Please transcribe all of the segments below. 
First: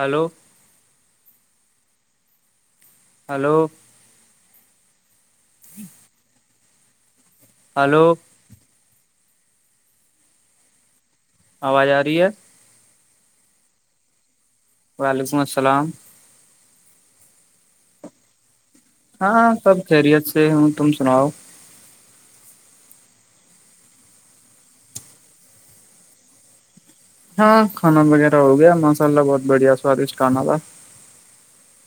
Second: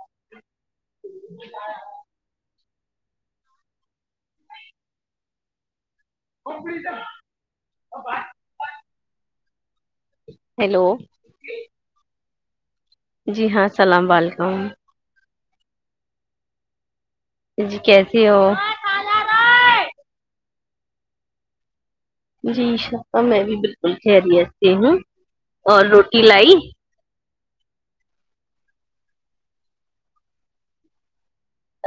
hello جی hello جی freeze hello hello آواز آ رہی ہے جی ہاں السلام و علیکم وعلیکم السلام جی کیسی ہو ہاں سب خیریت سے ہوں تم سناؤ جی شفا میں بھی بالکل خیریت سے ہوں اور روٹی لائی ہاں کھانا وغیرہ ہو گیا مسالا بہت بڑھیا سوادشٹ کھانا تھا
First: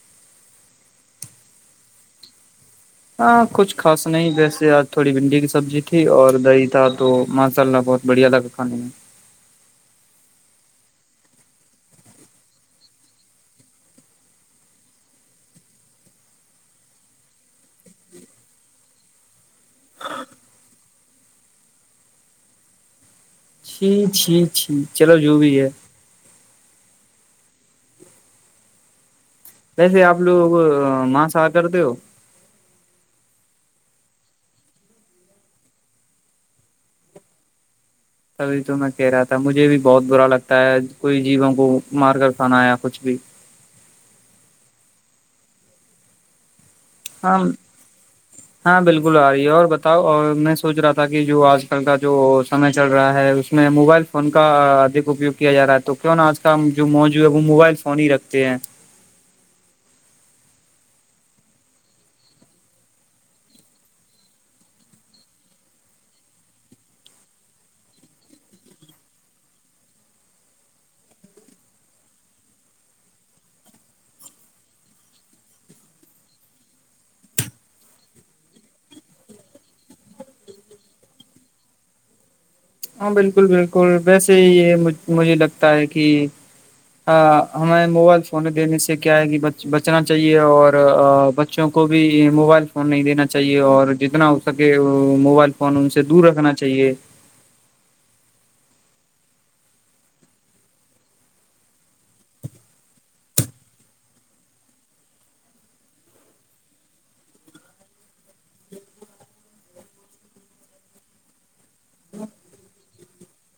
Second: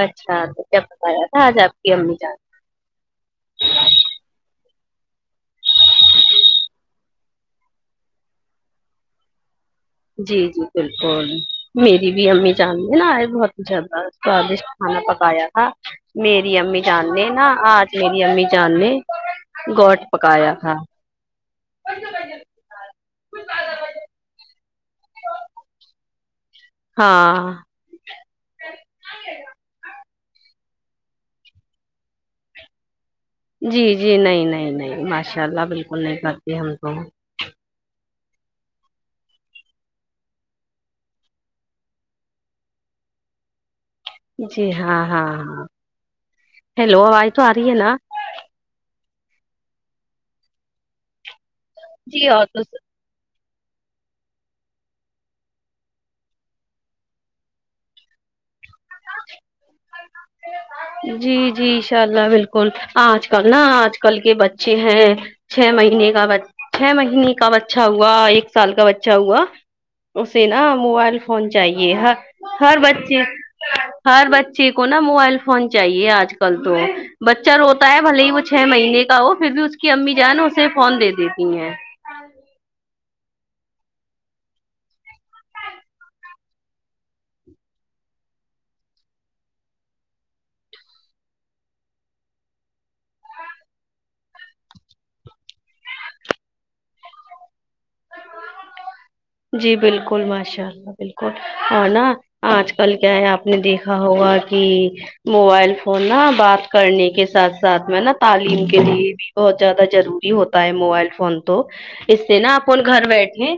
اچھا بہ بتایا تھا آج آپ کی امی جان ہاں کچھ خا نہیں ویسے آج تھوڑی بھنڈی کی سبزی تھی اور دہی تھا تو ماشاء اللہ بہت بڑیا الگ کھانے ہیں جی جی بالکل میری بھی امی جاننی ہیں نا یہ بہت زیادہ سوادشٹ کھانا پکایا تھا میری امی جاننے نا آج میری امی جاننے گوٹ پکایا تھا چھی چھی چھییک چلو جو بھی ہے ہاں ویسے آپ لوگ ماںساہ کرتے ہو جی جی نہیں نہیں نہیں ماشاء اللہ بالکل نہیں کرتی ہم تو سبھی تو میں کہہ رہا تھا مجھے بھی بہت برا لگتا ہے کوئی جیووں کو مار کر کانا یا کچھ بھی جی ہاں ہاں ہاں ہیلو آواز تو ہاں آ رہی ہے نا ہاں بالکل آ رہی ہے اور بتاؤ اور میں سوچ رہا تھا کہ جو آج کل کا جو جی اور سمے تو چڑھ رہا رہا ہے اس میں موبائل فون کا ادک اپیوگ کیا جا رہا ہے تو کیوں آج کا جو موجو ہے وہ موبائل سے فانی رکھتے ہیں جی جی ان شاء اللہ بالکل آج کل نا آج کل کے بچے ہیں چھ مہینے کا چھ مہینے کا بچہ ہوا ایک سال کا بچہ ہوا اسے نا موبائل فون چاہیے ہ ہر بچے ہر بچے کو نا موبائل فون چاہیے آج کل تو بچہ روتا ہے بھلے ہی وہ چھ مہینے کا ہو پھر بھی اس کی امی جو ہے نا اسے فون د دیتی ہیں ہاں بالکل بالکل ویسے ہی یہ مجھے لگتا ہے کہ ہمیں موبائل فون دینے سے کیا ہے کہ بچنا چاہیے اور بچوں کو بھی موبائل فون نہیں دینا چاہیے اور جتنا ہو سکے موبائل کوان ان سے دور رکھنا چاہیے جی بالکل ماشاء اللہ بالکل اور نا آج کل کیا ہے آپ نے دیکھا ہوگا کہ موبائل فون نا بات کرنے کے ساتھ ساتھ میں نا تعلیم کے لیے بھی بہت زیادہ ضروری ہوتا ہے موبائل فون تو اس سے نا اپن گھر بیٹھے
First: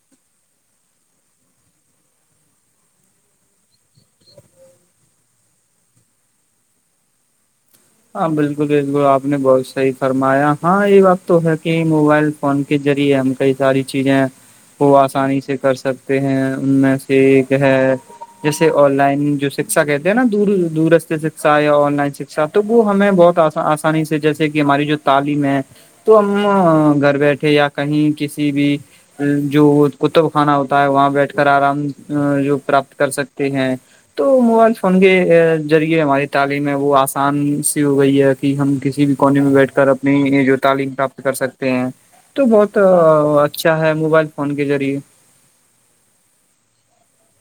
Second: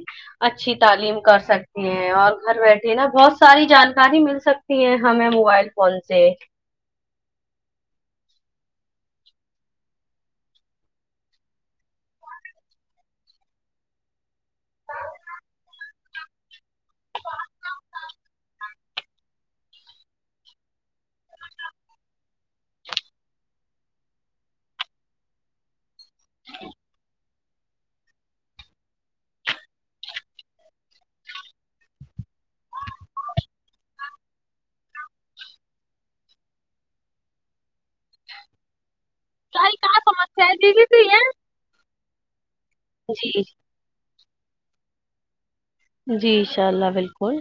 اچھی تعلیم کر سکتی ہیں اور گھر بیٹھے نا بہت ساری جانکاری مل سکتی ہمیں موبائل فون سے ہاں بالکل بالکل آپ نے بہت صحیح فرمایا ہاں یہ بات تو ہے کہ موبائل فون کے ذریعے ہم کئی ساری چیزیں وہ آسانی سے کر سکتے ہیں ان میں سے ایک ہے جیسے آن لائن جو شکشا کہتے ہیں نا دور دور شکشا یا آن لائن شکا تو وہ ہمیں بہت آسانی سے جیسے کہ ہماری جو تعلیم ہے تو ہم گھر بیٹھے یا کہیں کسی بھی جو کتب خانا ہوتا ہے وہاں بیٹھ کر آرام جو پراپت کر سکتے ہیں تو موبائل فون کے ذریعے ہماری تعلیم ہے وہ آ آسان سی ہو گئی ہے کہ ہم کسی بھی کالونی میں بیٹھ ساری کر کہاں سمسیا اپنی ہے جو دیدی تعلیم تو پراپت یہ کر سکتے ہیں تو بہت جی اچھا ہے موبائل فون کے ذریعے جی انشاء اللہ بالکل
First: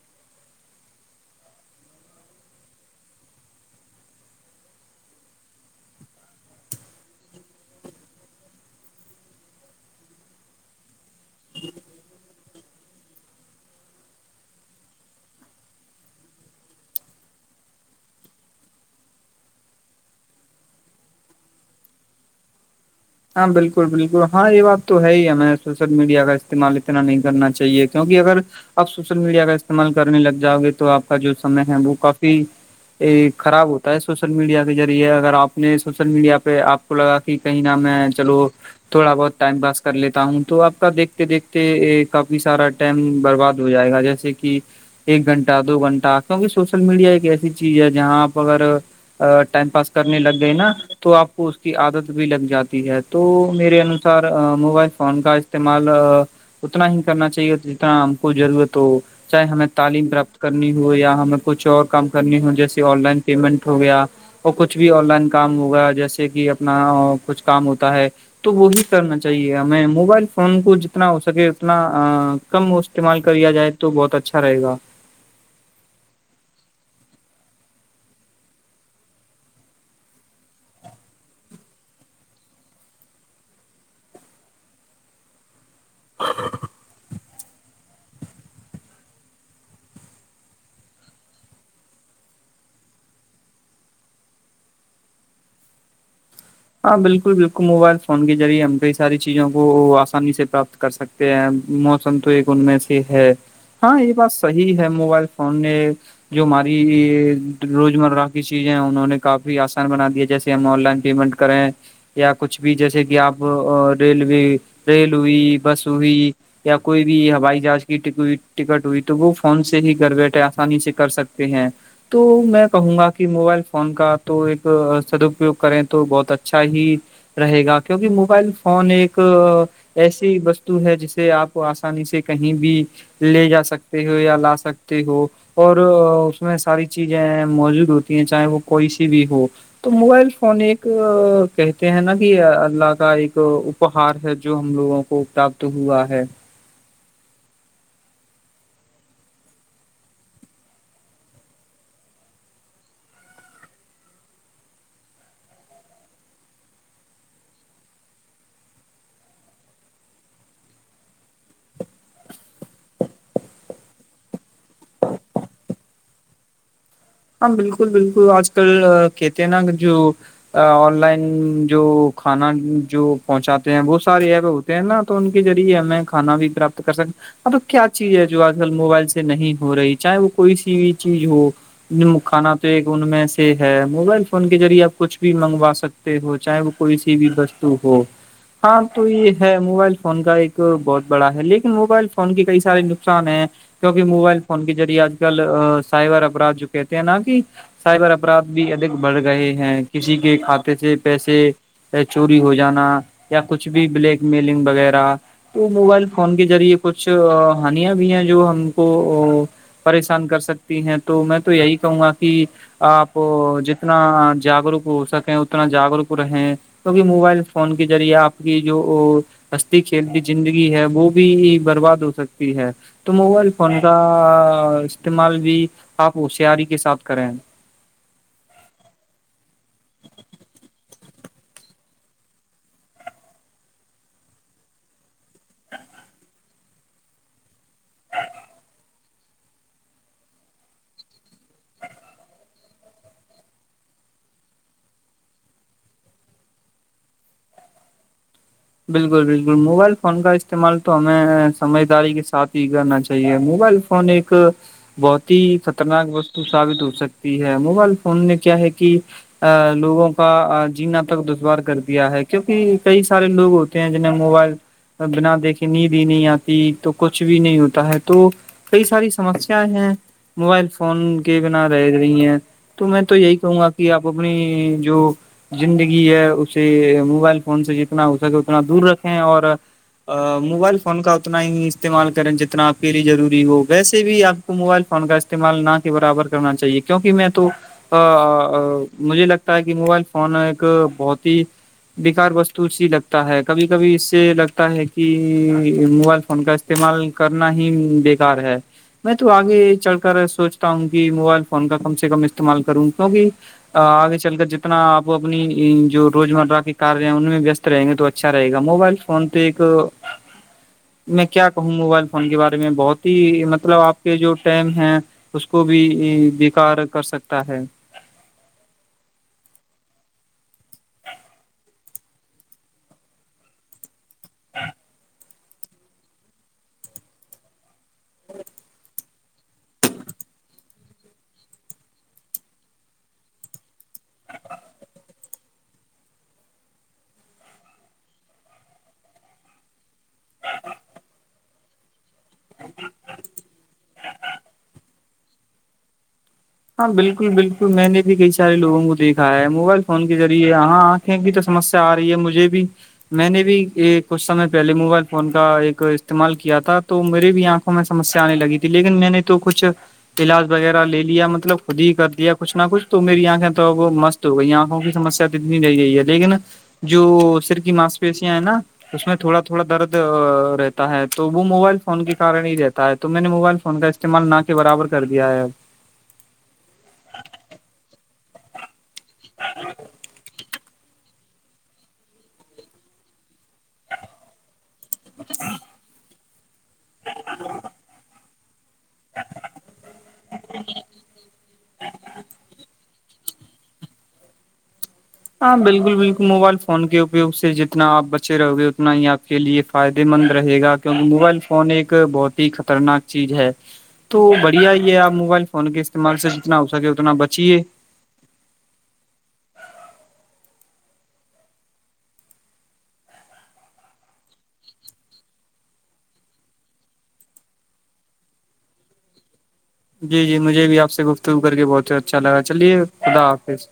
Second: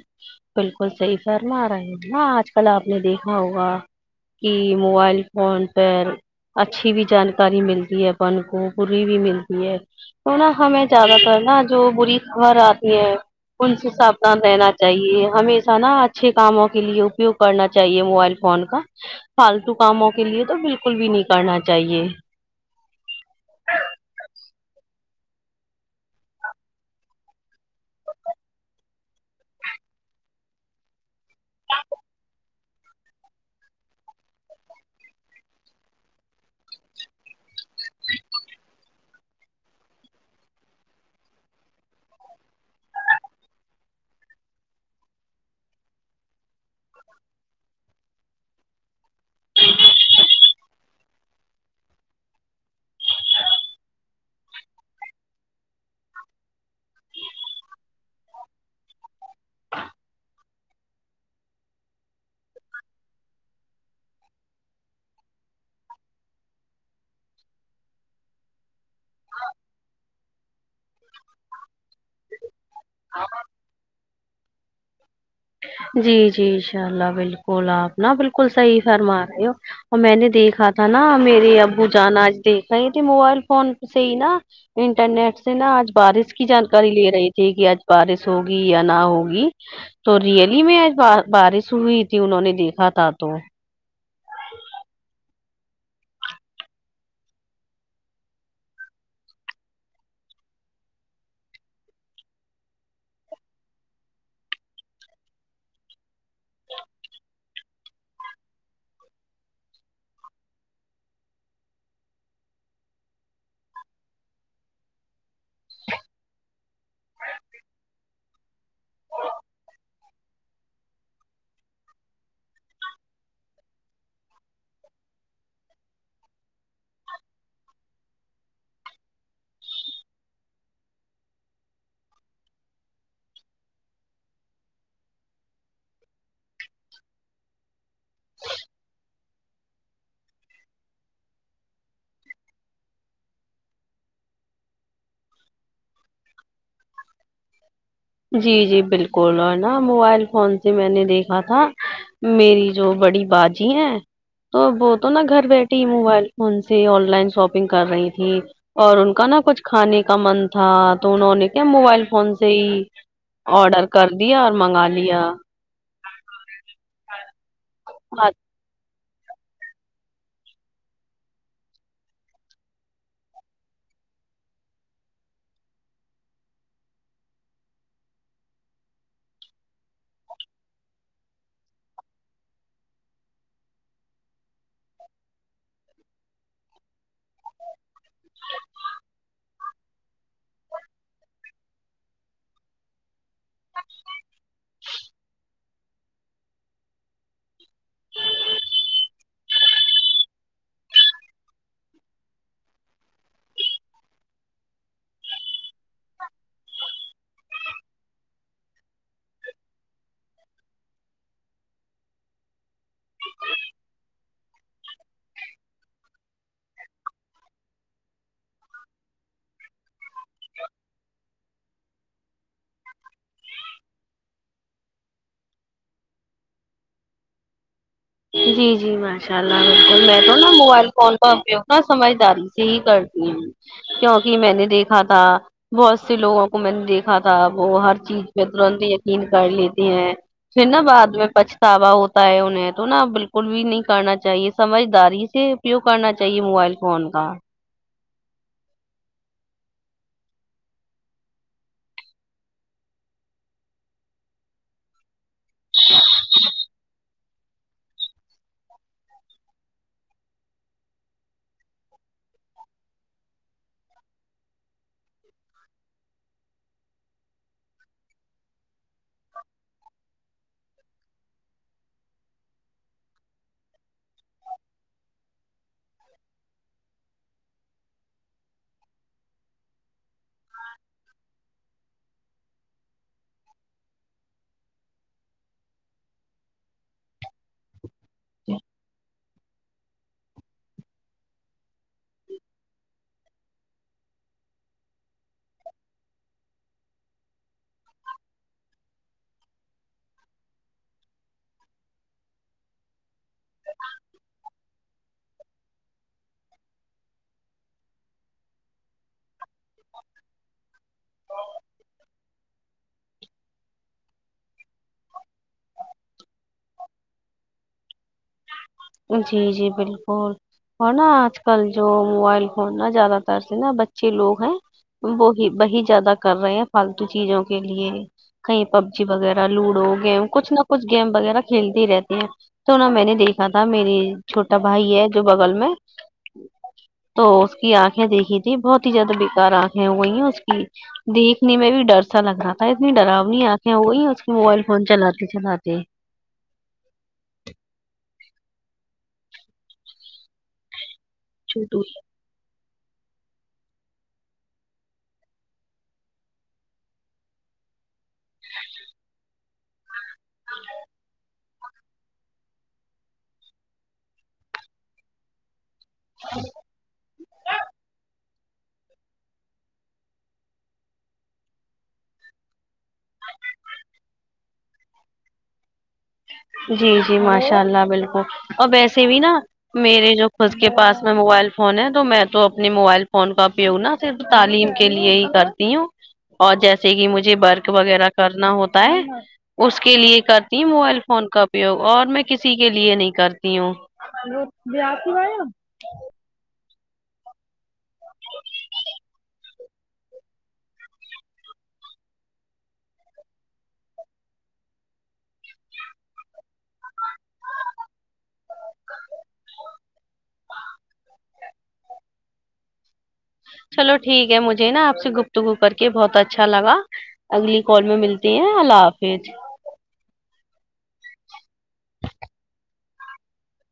بالکل صحیح فرما آ رہا ہ نا آج کل آپ نے دیکھا ہوگا کہ موبائل فون پر اچھی بھی جانکاری ملتی ہے اپن کو بری بھی ملتی ہے تو نا ہمیں زیادہ تر نا جو بری خبر آتی ہے ان سے ساودھان رہنا چاہیے ہمیشہ نا اچھے کاموں کے لیے اپیوگ کرنا چاہیے موبائل فون کا فالتو کاموں کے لیے تو بالکل بھی نہیں کرنا چاہیے ہاں بالکل بالکل ہاں یہ بات تو ہے ہی ہمیں سوشل میڈیا کا استعمال اتنا نہیں کرنا چاہیے کیونکہ اگر آپ سوشل میڈیا کا استعمال کرنے لگ جاؤ گے تو آپ کا جو سمے ہے وہ کافی خراب ہوتا ہے سوشل میڈیا کے ذریعے اگر آپ نے سوشل میڈیا پہ آپ کو لگا کہ کہیں میں چلو تھوڑا بہت ٹائم پاس کر لیتا ہوں تو آپ کا دیکھتے دیکھتے کافی سارا ٹائم برباد ہو جائے گا جیسے کہ ایک گھنٹہ دو گھنٹہ کیونکہ سوشل میڈیا ایک ایسی چیز ہے جہاں آپ اگر ٹائم پاس کرنے لگ گئے نا تو آپ کو اس کی عادت بھی لگ جاتی ہے تو میرے انوسار موبائل فون کا استعمال اتنا ہی کرنا چاہیے جتنا ہم کو ضرورت ہو چاہے ہمیں تعلیم پراپت کرنی ہو یا ہمیں کچھ اور کام کرنی ہو جیسے آن لائن پیمنٹ ہو گیا اور کچھ بھی آن لائن کام ہوگا جیسے کہ اپنا کچھ کام ہوتا ہے تو وہی کرنا چاہیے ہمیں موبائل فون کو جتنا ہو سکے اتنا کم استعمال کریا جائے تو بہت اچھا رہےا جی جی انشاء اللہ بالکل آپ نا بالکل صحیح فرما رہے ہو اور میں نے دیکھا تھا نا میرے ابو جانا آج دیکھا ہی تھے موبائل فون سے ہی نا انٹرنیٹ سے نا آج بارش کی جانکاری لے رہی تھی کہ آج بارش ہوگی یا نہ ہوگی تو ریئلی میں آ بارش ہوئی تھی انہوں نے دیکھا تھا تو ہ ہاں بالکل بالکل موبائل فون کے ریعے ہم کئی ساری چیزوں کو آسانی سے پراپت کر سکتے ہیں موسم تو ایک ان میں سے ہے ہاں یہ بات صحیح ہے موبائل فون نے جو ہماری روز مرہ کی چیزیں انہوں نے کافی آسان بنا دیا جیسے ہم آن لائن پیمنٹ کریں یا کچھ بھی جیسے کہ آپ ریلوے ریل ہوئی بس ہوئی یا کوئی بھی ہوائی جہاز کی ٹکٹ ہوئی تو وہ فون سے ہی گھر بیٹھے آسانی سے کر سکتے ہیں تو میں کہوں گا کہ موبائل فون کا تو ایک سدپیوگ کریں تو بہت اچھا ہی رہے گا کیونکہ موبائل فون ایک ایسی وستو ہے جسے آپ آسانی سے کہیں بھی لے جا سکتے ہو یا لا سکتے ہو اور اس میں ساری چیزیں موجود ہوتی چاہے وہ کوئی سے بھی ہو تو موبائل فون ایک کہتے ہیں نا کہ اللہ کا ایک اپہار ہے جو ہم لوگوں کو تو ہوا ہے جی جی بالکل اور نا موبائل فون سے میں نے دیکھا تھا میری جو بڑی بازی ہے تو وہ تو نا گھر بیٹھے ہی موبائل فون سے آن لائن شاپنگ کر رہی تھی اور ان کا نہا کچھ کھانے کا من تھا تو انہوں نے کیا موبائل فون سے ہی آڈر کر دیا اور منگا لیا ہاں بالکل بالکل آج کل کہتے ہیں نا جو آن لائن جو کھانا جو پہنچاتے ہیں بہت سارے ہے ب ا تو ان کے ذریعے میں کانا بھی پراپت کر سکتا اب کیا چیز ہے جو آج کل موبائل سے نہیں ہو رہی چاہے وہ کوئی سی بھی چیز ہو کھانا تو ایک ان میں سے ہے موبائل فون کے ذریعے آپ کچھ بھی منگوا سکتے ہو چاہے وہ کوئی سی بھی وستو ہو ہاں تو یہ ہے موبائل فون کا ایک بہت بڑا ہے لیکن موبائل فون کے کئی سارے نقصان ہیں کیونکہ موبائل فون کےذریعے آج کل سائبر اپراد جو کہتے ہیں نا کہ سائبر اپرادھ بھی ادک بڑھ رہے ہیں کسی کے کھاتے سے پیسے چوری ہو جانا یا کچھ بھی بلیک میلنگ وغیرہ تو موبائل فون کے ذریعے کچھ ہانیاں بھی ہیں جو ہم کو پریشان کر سکتی ہیں تو میں تو یہی کہوں گا کہ آپ جتنا جاگروک ہو سکیں اتنا جاگروک رہیں کیہ موبائل فون کے ذریعے آپ کی جو ہستی کھیلتی زندگی ہے وہ بھی برباد ہو سکتی ہے تو موبائل فون کا استعمال بھی آپ ہوشیاری کے ساتھ کریں ہیں جی جی ماشاء اللہ بالکل میں تو نا موبائل فون کا اپیوگ ن سمجھداری سے ہی کرتی ہوں کیوںکہ میں نے دیکھا تھا بہت سے لوگوں کو میں نے دیکھا تھا وہ ہر چیز پہ ترنت یقین کر لیتے ہیں پھر نا بعد میں پچھتاوا ہوتا ہے انہیں تو نا بالکل بھی نہیں کرنا چاہیے سمجھداری سے اپیوگ کرنا چاہیے موبائل فون کا بالکل بالکل موبائل فون کا استعمال تو ہمیں سمجھداری کے ساتھ ہی کرنا چاہیے موبائل فون اوریک بہت ہی خطرناک وستو ثابت ہو سکتی ہے موبائل فون نے کیا ہے کہ ا لوگوں کا جین تک دشوار کر دیا ہے کیونک کئی سارے لوگ ت جنے موبائل بنا دیکھے نیند ہی نہیں آتی تو کچھ بھی نہیں ہوتا ہے تو کئی ساری سمسیا ہیں موبائل فون کے بنا رہ رہی ہیں تو میں تو یہی کہوں گا کہ آپ اپنی جو زندگی ہے اسے موبائل فون سے جتنا ہو سکے اتنا دور رکھیں اور موبائل فون کا اتنا ہی استعمال کریں جتنا آپ کے لیے ضروری ہو ویسے بھی آپ موبائل فون کا استعمال نہ کے برابر کرنا چاہیے کیونکہ میں تو مجھے لگتا کہ موبائل فون ایک بہت ہی بیکار وست تلسی لگتا ہے کبھی کبھی اس سے لگتا ہے کہ موبائل فون کا استعمال کرنا ہی بیکار ہے میں تو آگے چڑ کر سوچتا ہوں کہ موبائل فون کا کم سے کم استعمال کروں کیوںکہ آگے چل کر جتنا آپ اپنی جو روز مرہ کے کاریہ ہیں ان میں وست رہیں گے تو اچھا رہے گا موبائل فون تو ایک میں کیا کہوں موبائل فون کے بارے میں بہت ہی مطلب آپ کے جو ٹم ہے اس کو بھی بیکار کر سکتا ہے جی جی بالکل اور نا آج کل جو موبائل فون نا زیادہ تر سے نا بچ اچھے لوگ ہیں وہی وہی زیادہ کر رہے ہیں فالتو چیزوں کے لیے کہیں پب جی وغیرہ لوڈو گیم کچھ نہ کچھ گیم وغیرہ کھیلتی ہی رہتی ہیں تو ن میں نے دیکھا تھا میری چھوٹا بھائی ہے جو بغل میں تو اس کی آنکھیں دیکھی تھی بہت ہی زیادہ بکار آنکھیں ہو گئی ہیں اس کی دیکھنے میں بھی ڈر سا لگ رہا تھا اتنی ڈرؤ نہیں آکھیں وہی اس کے موبائل فون چلاتے چلاتے ہاں بالکل بالکل میں نے بھی کئی سارےوگوں کو دیکھا ہے موبائل فون کے ذریعے یہاں کی تو چھوٹو سمسیا آ رہی ہے مجھے بھی میں نے بھی یہ کچھ سمے پہلے موبائل فون کا ایک استعمال کیا تھا تو میرے بھی یہاں میں سمسیا آنے لگی تھی لیکن میں نے تو کچھ علاج وغیرہ لیا مب مطلب خود ہی کر دیا کچھ نہ کچھ تو میری آنکھیں تو وہ مست ہو گئی آنکھوں کی سمسیا تو تنی رہ رہ ہے لیکن جو سر کی ماس پی نا اس میں تھوڑا تھوڑا درد رہتا ہے تو وہ موبائل فون کے کن ہی رہتا تو میں نے موبائل فون کا استعمال نہ کے برابر کر دیا ہے جی جی ماشاء اللہ بالکل اور ویسے بھی نا میرے جو خ کے پس میں موبائل فون ہے تو میں تو اپنے موبائل فون کا اپیوگ نا صرف تعلیم کے لیے ہی کرتی ہوں اور جیسے کہ مجھے بورک وغیرہ کرنا ہوتا ہے اس کے لیے کرتی ہ موائل فون کا اپیوگ اور میں کسی کے لیے نہیں کرتی ہوں ہاں بالکل بالکل موبائل فون کے اپیوگ سے جتنا آپ بچے رہو گے اتنا ہی آپ کے لیے فائدے مند رہے گا کیونکہ موبائل فون ایک بہت ہی خطرناک چیز ہے تو بڑھیا ہی ہے آپ موبائل فون کے استعمال سے جتنا ہو سکے اتنا بچیے چلو ٹھیک ہے مجھے نا آپ سے گپتگو کر کے بہت اچھا لگا اگلی کال میں ملتی ہیں اللہ حافظ جی جی مجھے بھی آپ سے گفتگو کر کے بہت اچھا لگا چلیے خدا حافظ